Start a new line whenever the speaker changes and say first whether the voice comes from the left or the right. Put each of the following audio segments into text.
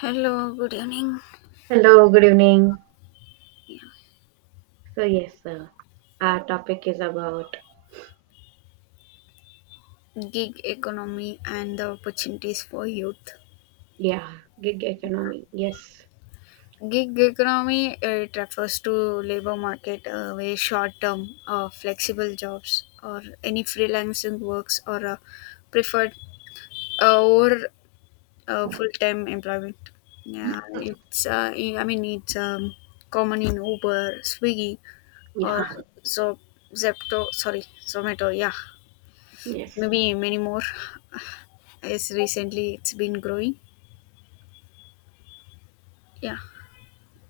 left: Hello, good evening.
right: Hello, good evening.
left: Yeah.
right: So yes, uh, our topic is about
left: Gig economy and the opportunities for youth.
right: yeah, gig economy. Yes,
left: Gig economy it refers to labor market where short-term, flexible jobs or any freelancing works or preferred over full-time employment. Yeah, it's I mean it's common in Uber, Swiggy, or
right: yeah,
left: so Zepto. Sorry, Zomato. Yeah,
right: yes.
left: maybe many more. Yes, recently it's been growing. Yeah,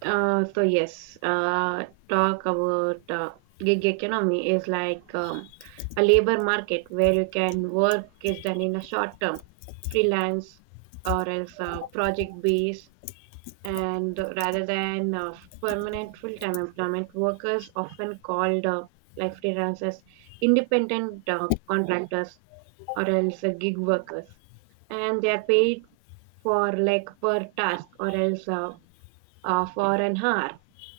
right: Uh, so yes, uh, Talk about gig economy is like a labor market where you can work is done in a short term, freelance or else project based and rather than permanent full-time employment. Workers often called like freelancers, independent contractors, or else gig workers, and they are paid for like per task or else for an hour.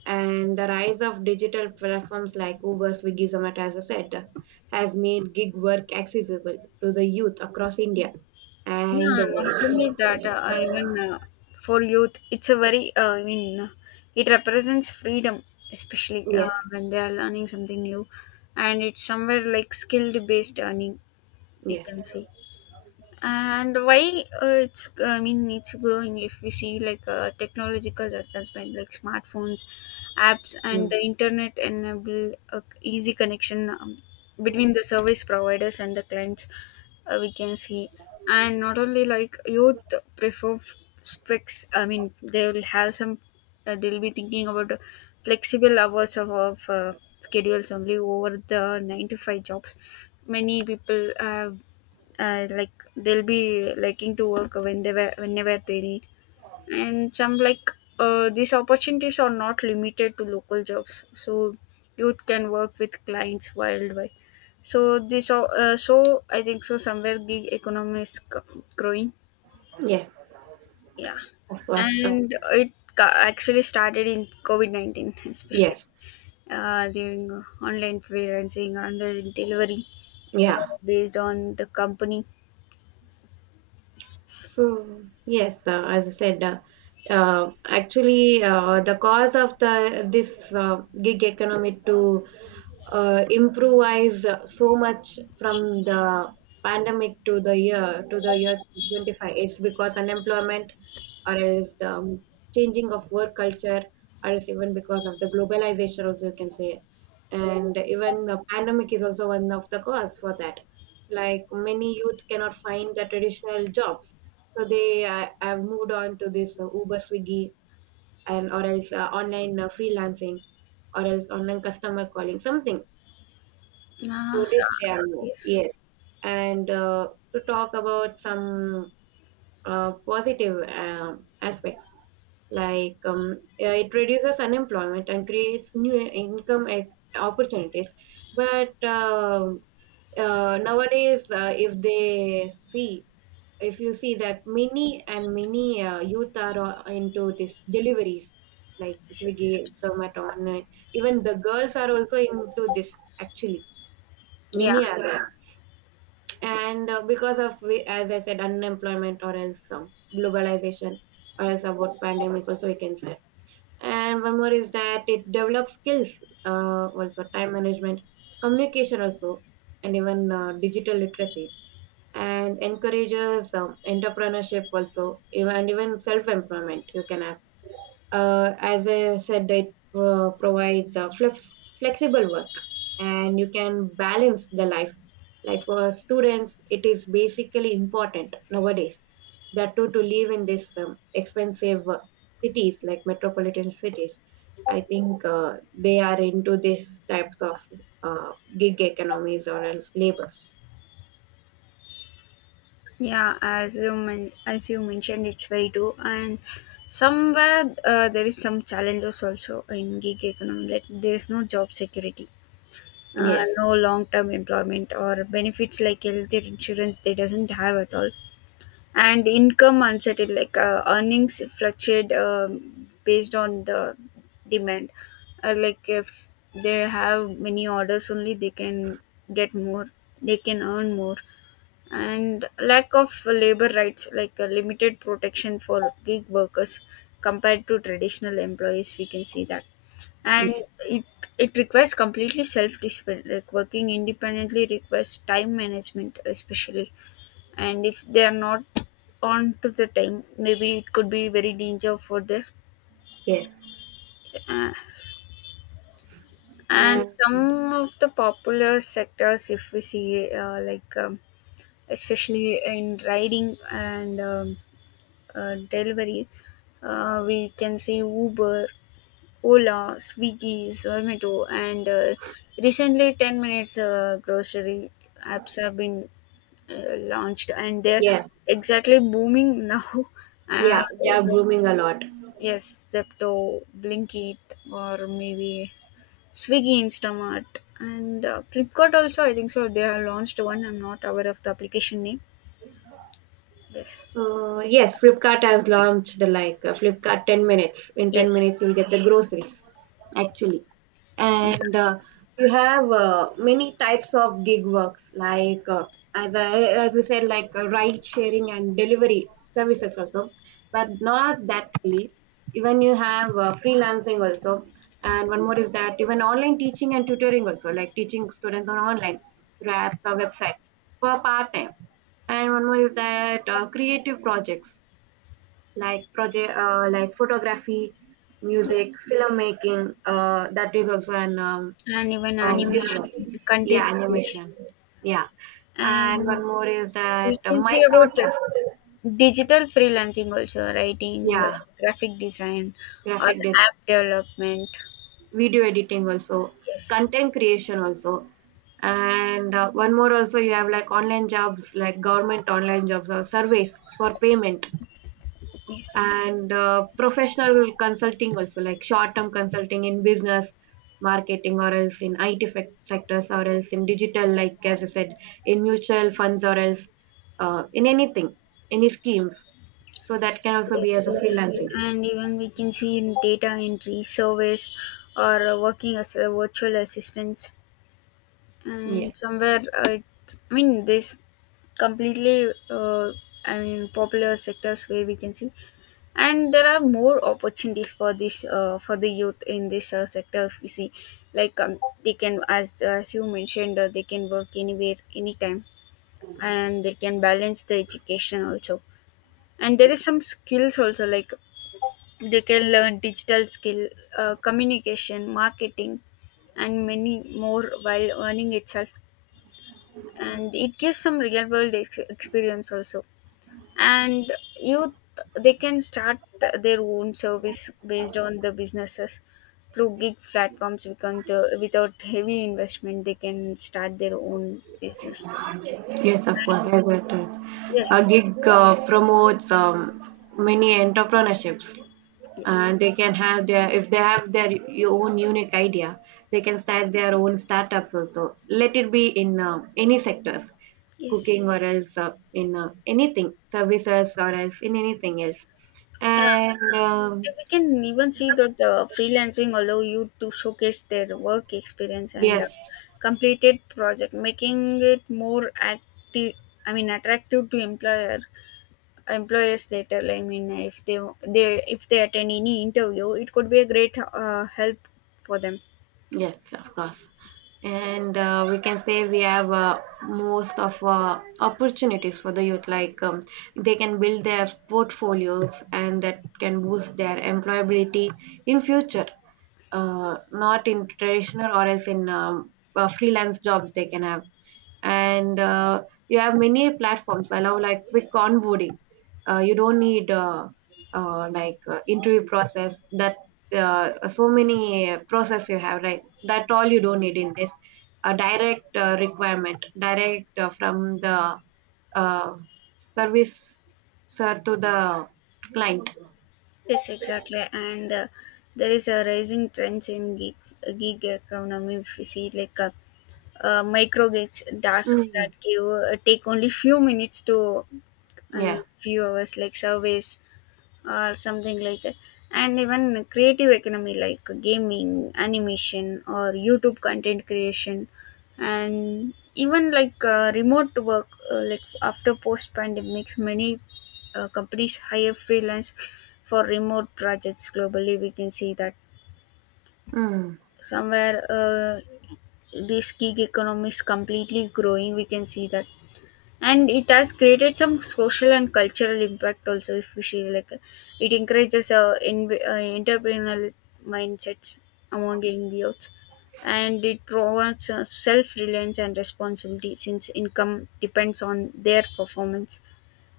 right: And the rise of digital platforms like Uber, Swiggy, Zomato, as I said, has made gig work accessible to the youth across India and
left: yeah.
right: the
left: Not only
right: world.
left: that, I even for youth, it's a very. I mean, it represents freedom, especially
right: Yes,
left: when they are learning something new, and it's somewhere like skilled based earning. You
right: yes,
left: can see. And why it's I mean it's growing if we see like technological advancement like smartphones apps and
right: mm,
left: the internet enable a easy connection between the service providers and the clients we can see, and not only like youth prefer specs I mean they will have some they'll be thinking about the flexible hours of schedules only over the 9 to 5 jobs many people have, like they'll be liking to work whenever they need, and some like these opportunities are not limited to local jobs, so youth can work with clients worldwide. So I think so somewhere gig economy is growing.
right: yes,
left: Yeah.
right: of course.
left: Actually started in covid-19, especially
right: Yes,
left: during online freelancing, online delivery, uh,
right: yeah.
left: based on the company.
right: As I said, actually, the cause of the this gig economy to improvise so much from the pandemic to the year 2025 is because unemployment or else the changing of work culture, or else even because of the globalization, also you can say. And even the pandemic is also one of the cause for that. Like many youth cannot find the traditional jobs, so they have moved on to this Uber, Swiggy, and or else online freelancing, or else online customer calling, something.
left: Uh,
right: To
left: so,
right: this they are more,
left: yes.
right: yes. And to talk about some positive aspects like yeah, it reduces unemployment and creates new income opportunities. But Nowadays, if you see that many and many youth are into this deliveries like
left: Yes, yes,
right: Swiggy,
left: yes.
right: Zomato, online. Even the girls are also into this actually.
left: Yeah,
right: Many are there. And because of as I said, unemployment or else globalization or else about pandemic also we can say. And one more is that it develops skills, also time management, communication also, and even digital literacy, and encourages entrepreneurship also even, and even self-employment you can have. As I said, it provides flexible work, and you can balance the life. Like for students, it is basically important nowadays that to live in this expensive cities like metropolitan cities. I think they are into these types of uh, gig economies or else labors.
left: yeah. As you mentioned, it's very true. And somewhere there is some challenges also in gig economy. Like there is no job security,
right: Yes,
left: no long term employment or benefits like health insurance. They doesn't have at all. And income uncertain like earnings fluctuate based on the demand, like if they have many orders only they can get more, they can earn more. And lack of labor rights, like limited protection for gig workers compared to traditional employees, we can see that. And
right: yes,
left: it it requires completely self discipline, like working independently requires time management especially, and if they are not on to the time maybe it could be very danger for their
right: yes,
left: ass. And
right: and
left: some of the popular sectors if we see especially in riding and delivery, we can see uber, ola, swiggy, zomato, and recently 10 minutes grocery apps have been launched, and they're
right: yes,
left: exactly booming now.
right: yeah, they are
left: The
right: booming a lot.
left: Yes, Zepto, Blinkit, or maybe Swiggy, Instamart, and Flipkart also. I think so. They have launched one. I'm not aware of the application name. Yes,
right: So yes, Flipkart has launched the like Flipkart 10 minutes. In 10
left: yes,
right: minutes, you'll get the groceries. Actually, and you have many types of gig works like as we said, like ride sharing and delivery services also, but not that only. Even you have freelancing also, and one more is that even online teaching and tutoring also, like teaching students on online through apps or website for part time. And one more is that creative projects, like photography, music,
left: yes,
right: filmmaking, that is also an
left: and even animation,
right: genre. Yeah,
left: content creation,
right: animation, yeah, and
left: and
right: one more is
left: we
right: that
left: can say
right: micro
left: about
right: task,
left: digital freelancing also, writing,
right: yeah,
left: graphic design, or
right: graphic design,
left: app development.
right: video editing also,
left: Yes,
right: content creation also. And one more also you have, like online jobs, like government online jobs or surveys for payment.
left: yes.
right: And professional consulting also, like short term consulting in business, marketing, or else in sectors, or else in digital, like as I said, in mutual funds or else in anything, any schemes, so that can also be
left: Yes,
right: as a
left: exactly.
right: freelancing.
left: And even we can see in data entry, surveys, or working as a virtual assistants. And
right: Yes.
left: somewhere, I mean, this completely, I mean, popular sectors where we can see. And there are more opportunities for this, for the youth in this sector. If you see, like they can, as you mentioned, they can work anywhere, anytime, and they can balance the education also. And there is some skills also like they can learn digital skill, communication, marketing, and many more while earning itself. And it gives some real world experience also. And youth, they can start their own service based on the businesses through gig platforms. We can, without heavy investment, they can start their own business.
right: Yes, of course, as it is. A
left: Yes,
right: gig promotes many entrepreneurships,
left: yes,
right: and they can have their, if they have their own unique idea, they can start their own startups also. Let it be in any sectors,
left: yes.
right: cooking or else in anything, services, or else in anything else. And
left: We can even see that freelancing allow you to showcase their work experience and
right: yes.
left: completed project, making it more active, I mean attractive to employers later. I mean, they if they attend any interview it could be a great help for them.
right: Yes, of course. And we can say we have most of opportunities for the youth, like they can build their portfolios and that can boost their employability in future. Not in traditional or else in freelance jobs they can have. And you have many platforms allow like quick onboarding. You don't need interview process, that so many process you have, right? That all you don't need in this. A direct requirement direct from the uh, service sir to the client.
left: Yes, exactly. And there is a rising trends in gig economy if you see, like micro gigs tasks that
right: Mm,
left: give take only few minutes to
right: yeah,
left: few hours, like surveys or something like that. And even creative economy like gaming, animation, or youtube content creation. And even like remote work, like after post pandemic many companies hire freelance for remote projects globally, we can see that.
right: mm.
left: Somewhere this gig economy is completely growing, we can see that. And it has created some social and cultural impact also, if we see, like it encourages entrepreneurial mindsets among young youth. And it promotes self-reliance and responsibility since income depends on their performance.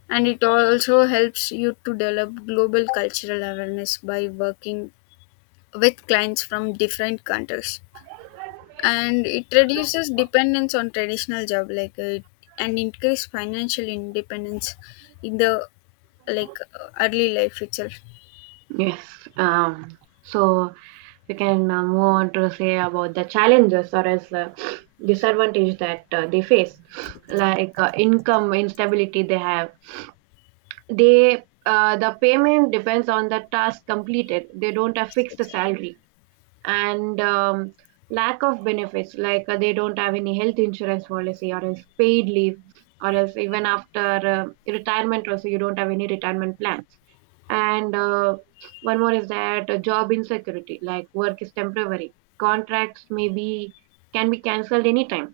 left: And it also helps you to develop global cultural awareness by working with clients from different countries. And it reduces dependence on traditional job like and increase financial independence in the like early life itself.
right: Yes. Um, so we can move on to say about the challenges or as disadvantage that they face, like income instability they have. They the payment depends on the task completed. They don't have
left: Yes,
right: fixed
left: exactly.
right: salary. And lack of benefits, like they don't have any health insurance policy or else paid leave, or else even after retirement also, you don't have any retirement plans. And one more is that job insecurity, like work is temporary, contracts may be can be cancelled anytime,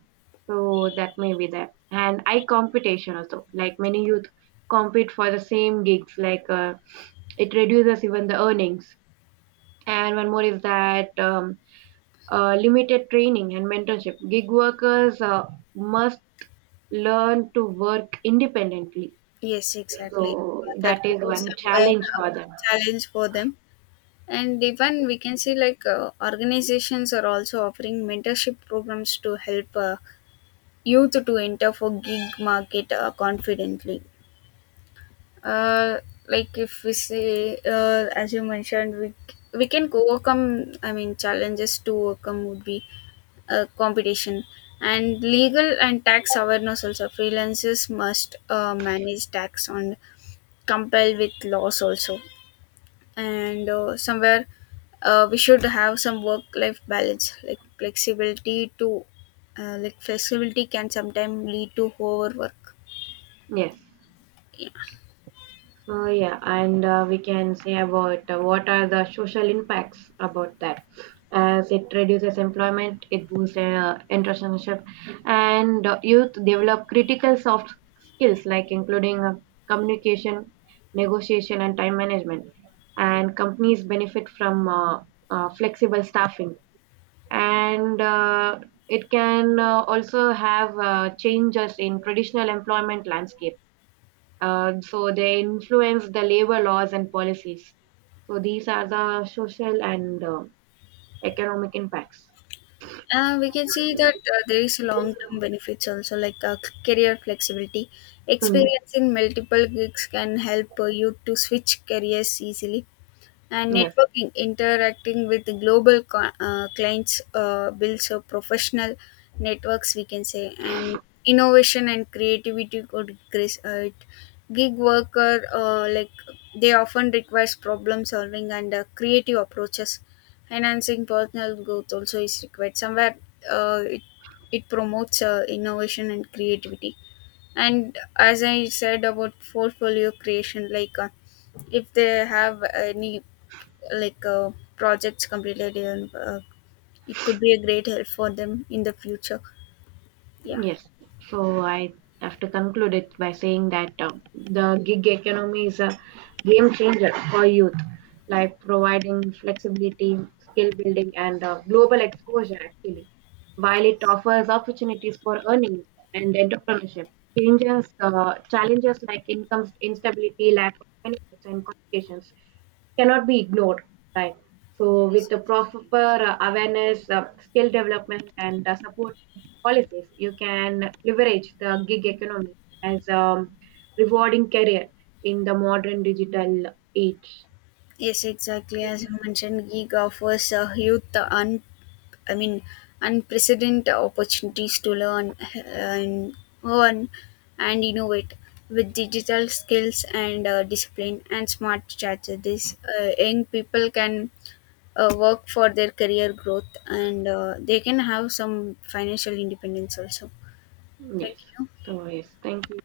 right: so that may be there. And high competition also, like many youth compete for the same gigs, like it reduces even the earnings. And one more is that limited training and mentorship. Gig workers must learn to work independently.
left: Yes, exactly.
right: So
left: That
right: that
left: could
right: is
left: be
right: one
left: somewhere
right: challenge
left: uh,
right: for them.
left: challenge for them. And even we can see like organizations are also offering mentorship programs to help youth to enter for gig market confidently, uh, like if we say as you mentioned, we can overcome, I mean challenges to overcome would be competition, and legal and tax awareness also. Freelancers must manage tax and comply with laws also, and somewhere we should have some work life balance. Like flexibility to like flexibility can sometimes lead to overwork.
right: Yes. Oh yeah, and we can say about what are the social impacts about that. As it reduces employment, it boosts entrepreneurship, and youth develop critical soft skills like including communication, negotiation, and time management. And companies benefit from flexible staffing, and it can also have changes in traditional employment landscape, so they influence the labor laws and policies. So these are the social and economic impacts.
left: We can see that there is long-term benefits also, like career flexibility.
right: Mm,
left: Experience in multiple gigs can help you to switch careers easily, and
right: yes.
left: networking, interacting with global clients builds a professional networks, we can say. And innovation and creativity could increase it. Gig worker, like they often requires problem solving and creative approaches, enhancing personal growth also is required somewhere. uh, it, it promotes innovation and creativity. And as I said about portfolio creation, like if they have any like projects completed and it could be a great help for them in the future. Yeah.
right: Yes. So I have to conclude it by saying that the gig economy is a game changer for youth, like providing flexibility, skill building, and global exposure actually. While it offers opportunities for earning and entrepreneurship, changes, challenges like income instability, lack of benefits, and complications cannot be ignored, right? So with the proper awareness, skill development, and support policies, you can leverage the gig economy as a rewarding career in the modern digital age.
left: Yes, exactly. As you mentioned, gig offers youth i mean unprecedented opportunities to learn and earn and innovate. With digital skills and discipline and smart strategies, young people can work for their career growth, and they can have some financial independence also. Thank
right: Yes.
left: you.
right: So, yes, thank you.